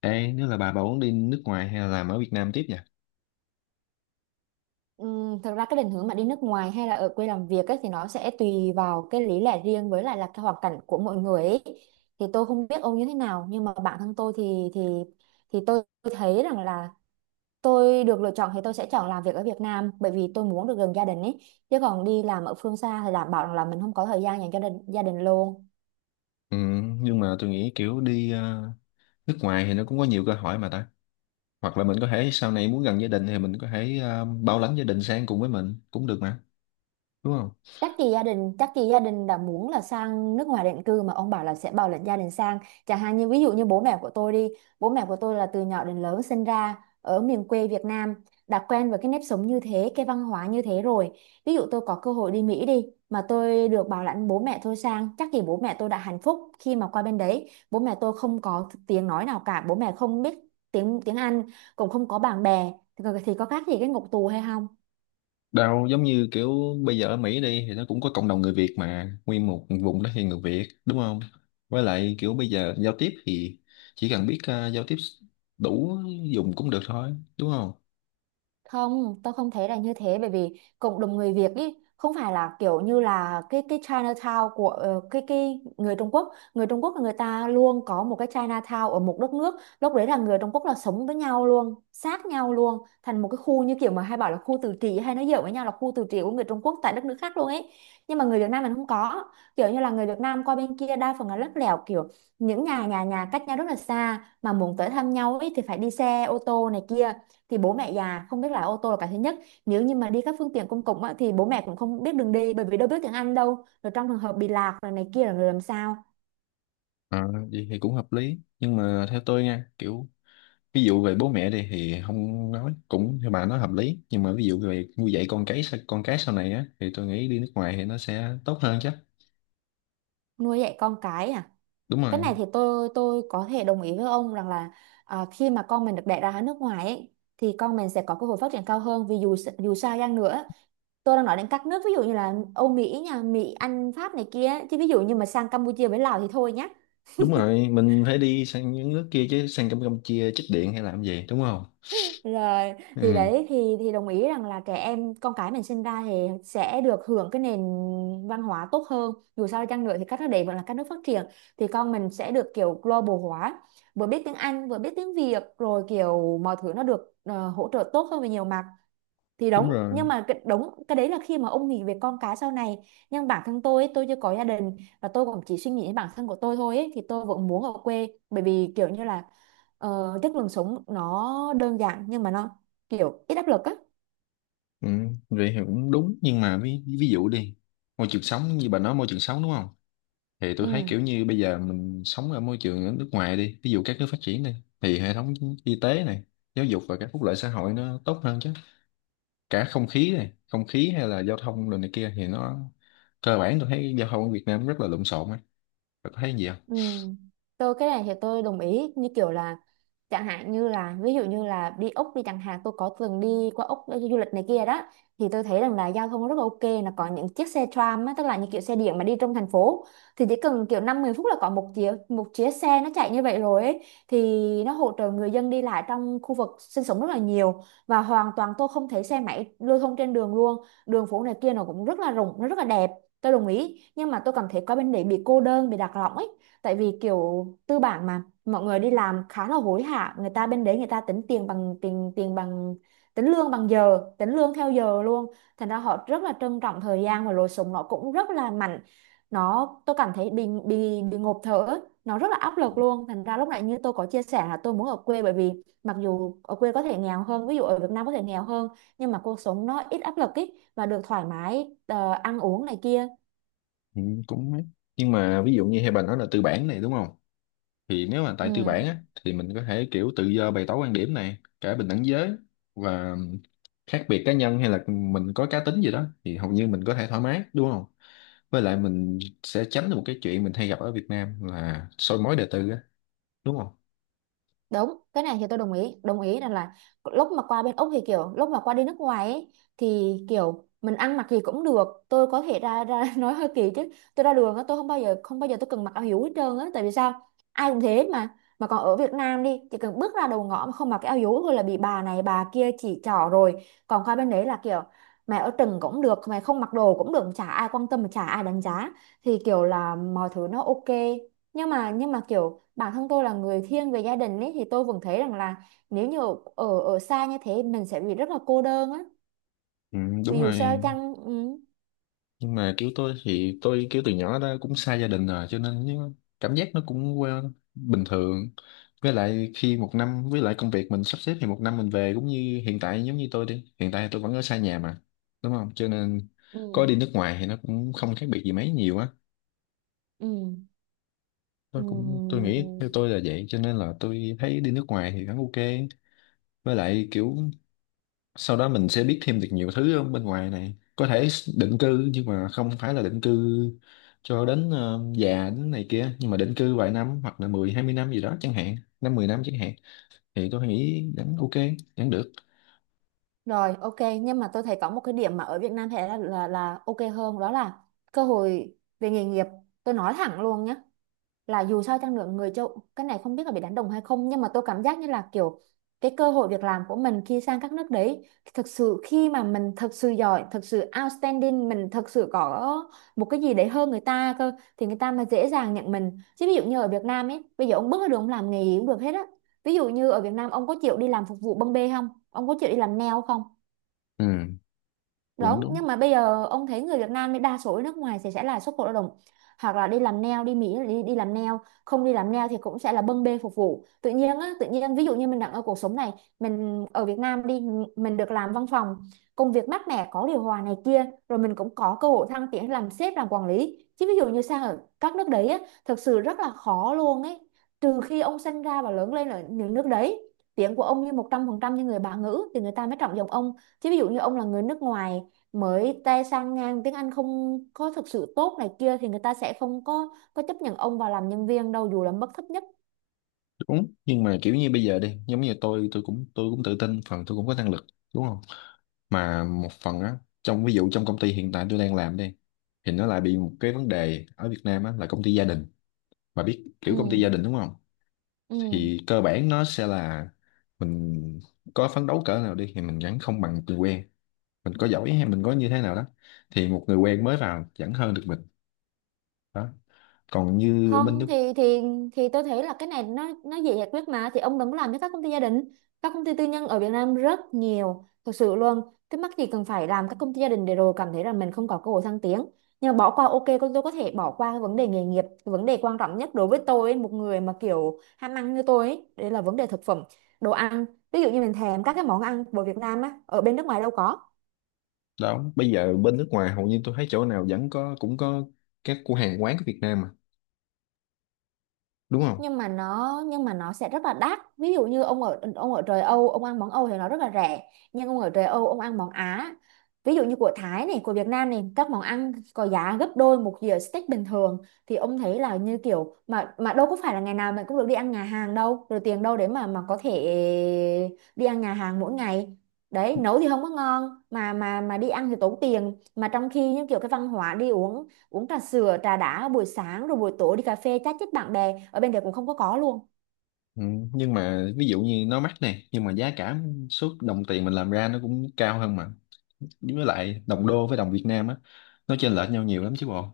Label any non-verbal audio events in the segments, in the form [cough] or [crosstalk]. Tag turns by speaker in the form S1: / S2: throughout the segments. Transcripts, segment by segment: S1: Ê, nếu là bà muốn đi nước ngoài hay là làm ở Việt Nam tiếp nhỉ?
S2: Thật ra cái định hướng mà đi nước ngoài hay là ở quê làm việc ấy, thì nó sẽ tùy vào cái lý lẽ riêng với lại là cái hoàn cảnh của mỗi người ấy. Thì tôi không biết ông như thế nào nhưng mà bản thân tôi thì tôi thấy rằng là tôi được lựa chọn thì tôi sẽ chọn làm việc ở Việt Nam bởi vì tôi muốn được gần gia đình ấy, chứ còn đi làm ở phương xa thì đảm bảo rằng là mình không có thời gian dành cho đình, gia đình luôn.
S1: Ừ, nhưng mà tôi nghĩ kiểu đi nước ngoài thì nó cũng có nhiều cơ hội mà ta. Hoặc là mình có thể sau này muốn gần gia đình thì mình có thể bảo lãnh gia đình sang cùng với mình cũng được mà, đúng không?
S2: Chắc gì gia đình đã muốn là sang nước ngoài định cư mà ông bảo là sẽ bảo lãnh gia đình sang. Chẳng hạn như ví dụ như bố mẹ của tôi đi, bố mẹ của tôi là từ nhỏ đến lớn sinh ra ở miền quê Việt Nam, đã quen với cái nếp sống như thế, cái văn hóa như thế rồi. Ví dụ tôi có cơ hội đi Mỹ đi mà tôi được bảo lãnh bố mẹ tôi sang, chắc gì bố mẹ tôi đã hạnh phúc khi mà qua bên đấy. Bố mẹ tôi không có tiếng nói nào cả, bố mẹ không biết tiếng tiếng Anh, cũng không có bạn bè thì có khác gì cái ngục tù hay không?
S1: Đâu giống như kiểu bây giờ ở Mỹ đi thì nó cũng có cộng đồng người Việt mà, nguyên một vùng đó thì người Việt, đúng không? Với lại kiểu bây giờ giao tiếp thì chỉ cần biết giao tiếp đủ dùng cũng được thôi, đúng không?
S2: Không, tôi không thấy là như thế, bởi vì cộng đồng người Việt ý không phải là kiểu như là cái Chinatown của cái người Trung Quốc. Người Trung Quốc là người ta luôn có một cái Chinatown ở một đất nước, lúc đấy là người Trung Quốc là sống với nhau luôn, sát nhau luôn, thành một cái khu như kiểu mà hay bảo là khu tự trị, hay nói giỡn với nhau là khu tự trị của người Trung Quốc tại đất nước khác luôn ấy. Nhưng mà người Việt Nam mình không có, kiểu như là người Việt Nam qua bên kia đa phần là lắt léo kiểu những nhà nhà nhà cách nhau rất là xa, mà muốn tới thăm nhau ấy thì phải đi xe ô tô này kia, thì bố mẹ già không biết lái ô tô là cái thứ nhất. Nếu như mà đi các phương tiện công cộng á, thì bố mẹ cũng không biết đường đi bởi vì đâu biết tiếng Anh đâu, rồi trong trường hợp bị lạc rồi này kia là người làm sao?
S1: Ờ, vậy thì cũng hợp lý. Nhưng mà theo tôi nha, kiểu ví dụ về bố mẹ đi thì không nói cũng theo bà nói hợp lý, nhưng mà ví dụ về nuôi dạy con cái sau này á thì tôi nghĩ đi nước ngoài thì nó sẽ tốt hơn chứ.
S2: Nuôi dạy con cái à?
S1: Đúng
S2: Cái
S1: rồi.
S2: này thì tôi có thể đồng ý với ông rằng là, à, khi mà con mình được đẻ ra ở nước ngoài ấy, thì con mình sẽ có cơ hội phát triển cao hơn, vì dù sao chăng nữa, tôi đang nói đến các nước ví dụ như là Âu Mỹ nha, Mỹ Anh Pháp này kia, chứ ví dụ như mà sang Campuchia với Lào thì thôi nhá.
S1: Đúng rồi, mình phải đi sang những nước kia chứ sang Campuchia chích điện hay làm gì, đúng không?
S2: Rồi, thì
S1: Ừ.
S2: đấy thì đồng ý rằng là trẻ em con cái mình sinh ra thì sẽ được hưởng cái nền văn hóa tốt hơn. Dù sao đi chăng nữa thì các nước đấy vẫn là các nước phát triển, thì con mình sẽ được kiểu global hóa, vừa biết tiếng Anh, vừa biết tiếng Việt, rồi kiểu mọi thứ nó được hỗ trợ tốt hơn về nhiều mặt thì
S1: Đúng
S2: đúng.
S1: rồi.
S2: Nhưng mà cái đúng cái đấy là khi mà ông nghĩ về con cái sau này. Nhưng bản thân tôi ấy, tôi chưa có gia đình và tôi cũng chỉ suy nghĩ đến bản thân của tôi thôi ấy, thì tôi vẫn muốn ở quê bởi vì kiểu như là, chất lượng sống nó đơn giản nhưng mà nó kiểu ít áp lực á.
S1: Ừ, vậy thì cũng đúng, nhưng mà ví dụ đi, môi trường sống như bà nói, môi trường sống đúng không? Thì tôi thấy
S2: Ừ.
S1: kiểu như bây giờ mình sống ở môi trường ở nước ngoài đi, ví dụ các nước phát triển đi, thì hệ thống y tế này, giáo dục và các phúc lợi xã hội nó tốt hơn chứ. Cả không khí này, không khí hay là giao thông rồi này kia thì nó cơ bản tôi thấy giao thông ở Việt Nam rất là lộn xộn ấy. Bạn có thấy gì không?
S2: Ừ. Tôi cái này thì tôi đồng ý, như kiểu là chẳng hạn như là ví dụ như là đi Úc đi chẳng hạn, tôi có từng đi qua Úc đi du lịch này kia đó, thì tôi thấy rằng là giao thông rất là ok, là có những chiếc xe tram á, tức là những kiểu xe điện mà đi trong thành phố, thì chỉ cần kiểu 5-10 phút là có một chiếc xe nó chạy như vậy rồi ấy, thì nó hỗ trợ người dân đi lại trong khu vực sinh sống rất là nhiều, và hoàn toàn tôi không thấy xe máy lưu thông trên đường luôn, đường phố này kia nó cũng rất là rộng, nó rất là đẹp. Tôi đồng ý, nhưng mà tôi cảm thấy qua bên đấy bị cô đơn, bị lạc lõng ấy, tại vì kiểu tư bản mà mọi người đi làm khá là hối hả, người ta bên đấy người ta tính tiền bằng tiền tiền bằng tính lương bằng giờ, tính lương theo giờ luôn, thành ra họ rất là trân trọng thời gian, và lối sống nó cũng rất là mạnh. Nó tôi cảm thấy bị ngộp thở, nó rất là áp lực luôn, thành ra lúc nãy như tôi có chia sẻ là tôi muốn ở quê, bởi vì mặc dù ở quê có thể nghèo hơn, ví dụ ở Việt Nam có thể nghèo hơn, nhưng mà cuộc sống nó ít áp lực ý và được thoải mái ăn uống này kia.
S1: Ừ, cũng ấy. Nhưng mà ví dụ như hai bà nói là tư bản này, đúng không? Thì nếu mà tại tư
S2: Ừ.
S1: bản á thì mình có thể kiểu tự do bày tỏ quan điểm này, cả bình đẳng giới và khác biệt cá nhân hay là mình có cá tính gì đó thì hầu như mình có thể thoải mái, đúng không? Với lại mình sẽ tránh được một cái chuyện mình hay gặp ở Việt Nam là soi mói đời tư á, đúng không?
S2: Đúng, cái này thì tôi đồng ý, đồng ý rằng là lúc mà qua bên Úc thì kiểu lúc mà qua đi nước ngoài ấy, thì kiểu mình ăn mặc gì cũng được, tôi có thể ra ra [laughs] nói hơi kỳ chứ tôi ra đường á tôi không bao giờ, không bao giờ tôi cần mặc áo hiếu hết trơn á, tại vì sao? Ai cũng thế mà. Mà còn ở Việt Nam đi chỉ cần bước ra đầu ngõ mà không mặc cái áo hiếu thôi là bị bà này bà kia chỉ trỏ rồi, còn qua bên đấy là kiểu mày ở trần cũng được, mày không mặc đồ cũng được, chả ai quan tâm, chả ai đánh giá, thì kiểu là mọi thứ nó ok. Nhưng mà kiểu bản thân tôi là người thiên về gia đình ấy thì tôi vẫn thấy rằng là nếu như ở ở ở xa như thế mình sẽ bị rất là cô đơn á,
S1: Ừ,
S2: vì
S1: đúng
S2: dù sao
S1: rồi.
S2: chăng. Ừ,
S1: Nhưng mà kiểu tôi thì tôi kiểu từ nhỏ đó cũng xa gia đình rồi cho nên cảm giác nó cũng quen bình thường. Với lại khi một năm với lại công việc mình sắp xếp thì một năm mình về cũng như hiện tại, giống như tôi đi hiện tại tôi vẫn ở xa nhà mà, đúng không? Cho nên
S2: ừ,
S1: có đi nước ngoài thì nó cũng không khác biệt gì mấy nhiều á.
S2: ừ,
S1: Tôi
S2: ừ.
S1: nghĩ theo tôi là vậy, cho nên là tôi thấy đi nước ngoài thì vẫn ok. Với lại kiểu sau đó mình sẽ biết thêm được nhiều thứ ở bên ngoài này, có thể định cư, nhưng mà không phải là định cư cho đến già đến này kia, nhưng mà định cư vài năm hoặc là 10, 20 năm gì đó chẳng hạn, 5, 10 năm chẳng hạn, thì tôi nghĩ vẫn ok, vẫn được.
S2: Rồi, ok. Nhưng mà tôi thấy có một cái điểm mà ở Việt Nam thế là, là ok hơn, đó là cơ hội về nghề nghiệp. Tôi nói thẳng luôn nhé, là dù sao chăng nữa người châu, cái này không biết là bị đánh đồng hay không, nhưng mà tôi cảm giác như là kiểu cái cơ hội việc làm của mình khi sang các nước đấy, thực sự khi mà mình thực sự giỏi, thực sự outstanding, mình thực sự có một cái gì đấy hơn người ta cơ thì người ta mới dễ dàng nhận mình. Chứ ví dụ như ở Việt Nam ấy bây giờ ông bước ra đường ông làm nghề gì cũng được hết á, ví dụ như ở Việt Nam ông có chịu đi làm phục vụ bưng bê không, ông có chịu đi làm nail không?
S1: Ừ, cũng
S2: Đúng,
S1: đúng.
S2: nhưng mà bây giờ ông thấy người Việt Nam mới đa số ở nước ngoài thì sẽ là xuất khẩu lao động, hoặc là đi làm nail, đi Mỹ là đi đi làm nail, không đi làm nail thì cũng sẽ là bưng bê phục vụ. Tự nhiên á, tự nhiên ví dụ như mình đang ở cuộc sống này, mình ở Việt Nam đi, mình được làm văn phòng, công việc mát mẻ có điều hòa này kia, rồi mình cũng có cơ hội thăng tiến làm sếp làm quản lý, chứ ví dụ như sang ở các nước đấy á thực sự rất là khó luôn ấy, trừ khi ông sinh ra và lớn lên ở những nước đấy, tiếng của ông như 100% như người bản ngữ thì người ta mới trọng dụng ông. Chứ ví dụ như ông là người nước ngoài mới tay sang ngang, tiếng Anh không có thực sự tốt này kia, thì người ta sẽ không có chấp nhận ông vào làm nhân viên đâu dù là mức thấp nhất.
S1: Đúng, nhưng mà kiểu như bây giờ đi giống như tôi cũng tự tin phần tôi cũng có năng lực, đúng không? Mà một phần á, trong ví dụ trong công ty hiện tại tôi đang làm đi, thì nó lại bị một cái vấn đề ở Việt Nam á là công ty gia đình, mà biết kiểu công ty
S2: Ừ,
S1: gia đình đúng không?
S2: ừ.
S1: Thì cơ bản nó sẽ là mình có phấn đấu cỡ nào đi thì mình vẫn không bằng người quen, mình có giỏi hay mình có như thế nào đó thì một người quen mới vào vẫn hơn được mình. Đó, còn như bên
S2: không
S1: nước
S2: thì thì thì tôi thấy là cái này nó dễ giải quyết mà, thì ông đừng có làm cho các công ty gia đình. Các công ty tư nhân ở Việt Nam rất nhiều thực sự luôn, cái mắc gì cần phải làm các công ty gia đình để rồi cảm thấy là mình không có cơ hội thăng tiến. Nhưng mà bỏ qua, ok, con tôi có thể bỏ qua cái vấn đề nghề nghiệp. Cái vấn đề quan trọng nhất đối với tôi, một người mà kiểu ham ăn như tôi ấy, đấy là vấn đề thực phẩm, đồ ăn. Ví dụ như mình thèm các cái món ăn của Việt Nam á, ở bên nước ngoài đâu có.
S1: đó. Bây giờ bên nước ngoài hầu như tôi thấy chỗ nào vẫn có, cũng có các cửa hàng quán của Việt Nam mà, đúng không?
S2: Nhưng mà nó sẽ rất là đắt. Ví dụ như ông ở trời Âu ông ăn món Âu thì nó rất là rẻ, nhưng ông ở trời Âu ông ăn món Á, ví dụ như của Thái này, của Việt Nam này, các món ăn có giá gấp đôi một dĩa steak bình thường. Thì ông thấy là như kiểu mà đâu có phải là ngày nào mình cũng được đi ăn nhà hàng đâu, rồi tiền đâu để mà có thể đi ăn nhà hàng mỗi ngày. Đấy, nấu thì không có ngon mà đi ăn thì tốn tiền, mà trong khi những kiểu cái văn hóa đi uống uống trà sữa, trà đá buổi sáng, rồi buổi tối đi cà phê chat chít bạn bè ở bên đấy cũng không có luôn.
S1: Ừ. Nhưng mà ví dụ như nó mắc nè, nhưng mà giá cả suốt đồng tiền mình làm ra nó cũng cao hơn mà. Với lại đồng đô với đồng Việt Nam á nó chênh lệch nhau nhiều lắm chứ bộ.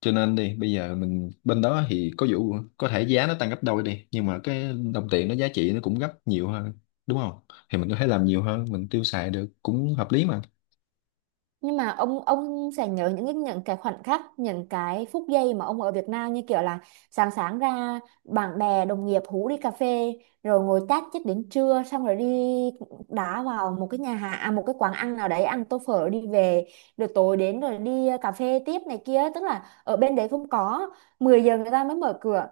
S1: Cho nên đi bây giờ mình bên đó thì có vụ có thể giá nó tăng gấp đôi đi, nhưng mà cái đồng tiền nó giá trị nó cũng gấp nhiều hơn, đúng không? Thì mình có thể làm nhiều hơn mình tiêu xài được cũng hợp lý mà.
S2: Nhưng mà ông sẽ nhớ những những cái khoảnh khắc, những cái phút giây mà ông ở Việt Nam, như kiểu là sáng sáng ra bạn bè đồng nghiệp hú đi cà phê, rồi ngồi chat chít đến trưa, xong rồi đi đá vào một cái nhà hàng à, một cái quán ăn nào đấy ăn tô phở đi về, rồi tối đến rồi đi cà phê tiếp này kia. Tức là ở bên đấy không có, 10 giờ người ta mới mở cửa,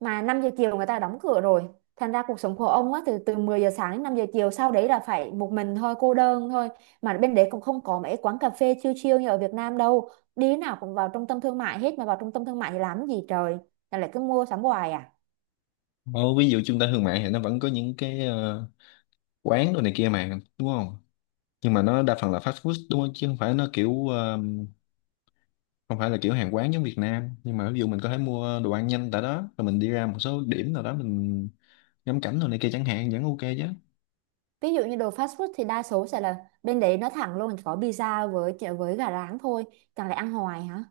S2: mà 5 giờ chiều người ta đóng cửa rồi. Thành ra cuộc sống của ông á, từ từ 10 giờ sáng đến 5 giờ chiều, sau đấy là phải một mình thôi, cô đơn thôi. Mà bên đấy cũng không có mấy quán cà phê chill chill như ở Việt Nam đâu. Đi nào cũng vào trung tâm thương mại hết, mà vào trung tâm thương mại thì làm gì trời. Là lại cứ mua sắm hoài à.
S1: Ồ, ví dụ trung tâm thương mại thì nó vẫn có những cái quán đồ này kia mà, đúng không? Nhưng mà nó đa phần là fast food đúng không, chứ không phải nó kiểu không phải là kiểu hàng quán giống Việt Nam, nhưng mà ví dụ mình có thể mua đồ ăn nhanh tại đó rồi mình đi ra một số điểm nào đó mình ngắm cảnh đồ này kia chẳng hạn, vẫn ok chứ?
S2: Ví dụ như đồ fast food thì đa số sẽ là bên đấy nó thẳng luôn, chỉ có pizza với gà rán thôi. Chẳng lẽ ăn hoài hả?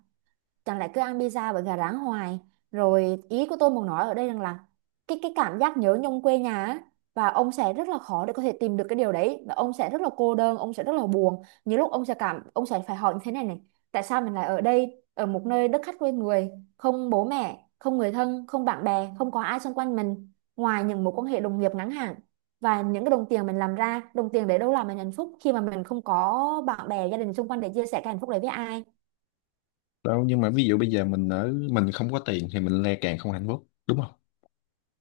S2: Chẳng lẽ cứ ăn pizza với gà rán hoài? Rồi ý của tôi muốn nói ở đây rằng là cái cảm giác nhớ nhung quê nhà á, và ông sẽ rất là khó để có thể tìm được cái điều đấy, và ông sẽ rất là cô đơn, ông sẽ rất là buồn. Nhiều lúc ông sẽ cảm, ông sẽ phải hỏi như thế này này: tại sao mình lại ở đây, ở một nơi đất khách quê người, không bố mẹ, không người thân, không bạn bè, không có ai xung quanh mình, ngoài những mối quan hệ đồng nghiệp ngắn hạn. Và những cái đồng tiền mình làm ra, đồng tiền để đâu làm mình hạnh phúc khi mà mình không có bạn bè gia đình xung quanh để chia sẻ cái hạnh phúc đấy với ai.
S1: Đâu, nhưng mà ví dụ bây giờ mình ở mình không có tiền thì mình lại càng không hạnh phúc, đúng không?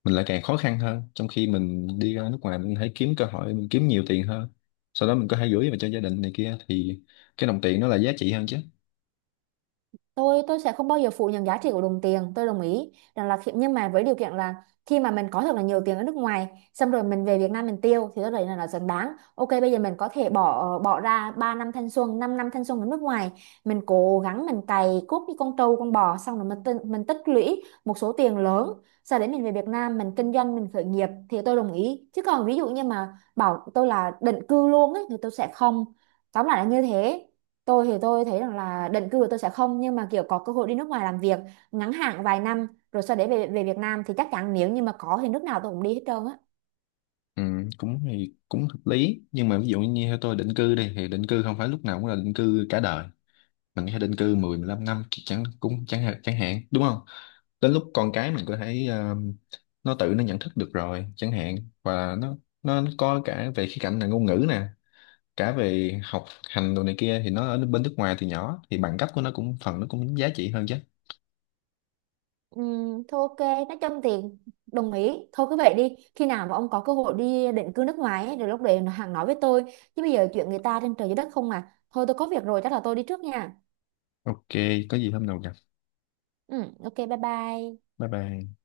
S1: Mình lại càng khó khăn hơn, trong khi mình đi ra nước ngoài mình hãy kiếm cơ hội mình kiếm nhiều tiền hơn, sau đó mình có thể gửi về cho gia đình này kia thì cái đồng tiền nó là giá trị hơn chứ.
S2: Tôi sẽ không bao giờ phủ nhận giá trị của đồng tiền, tôi đồng ý rằng là khi, nhưng mà với điều kiện là khi mà mình có thật là nhiều tiền ở nước ngoài, xong rồi mình về Việt Nam mình tiêu, thì tôi thấy là nó xứng đáng. Ok, bây giờ mình có thể bỏ ra 3 năm thanh xuân, 5 năm thanh xuân ở nước ngoài, mình cố gắng mình cày cuốc như con trâu con bò, xong rồi mình tích lũy một số tiền lớn, sau đấy mình về Việt Nam mình kinh doanh, mình khởi nghiệp, thì tôi đồng ý. Chứ còn ví dụ như mà bảo tôi là định cư luôn ấy thì tôi sẽ không. Tóm lại là như thế. Tôi thì tôi thấy rằng là định cư của tôi sẽ không, nhưng mà kiểu có cơ hội đi nước ngoài làm việc ngắn hạn vài năm rồi sau đấy về về Việt Nam thì chắc chắn, nếu như mà có thì nước nào tôi cũng đi hết trơn á.
S1: Ừ, cũng thì cũng hợp lý, nhưng mà ví dụ như theo tôi định cư đi thì định cư không phải lúc nào cũng là định cư cả đời. Mình có thể định cư 10 15 năm chẳng hạn đúng không? Đến lúc con cái mình có thể nó tự nó nhận thức được rồi chẳng hạn, và nó có cả về khía cạnh là ngôn ngữ nè, cả về học hành đồ này kia thì nó ở bên nước ngoài từ nhỏ thì bằng cấp của nó cũng phần nó cũng giá trị hơn chứ.
S2: Thôi ok, nói chung thì đồng ý. Thôi cứ vậy đi. Khi nào mà ông có cơ hội đi định cư nước ngoài ấy, rồi lúc đấy hàng nói với tôi. Chứ bây giờ chuyện người ta trên trời dưới đất không à. Thôi tôi có việc rồi, chắc là tôi đi trước nha.
S1: Ok, có gì hôm nào gặp.
S2: Ừ, ok, bye bye.
S1: Bye bye.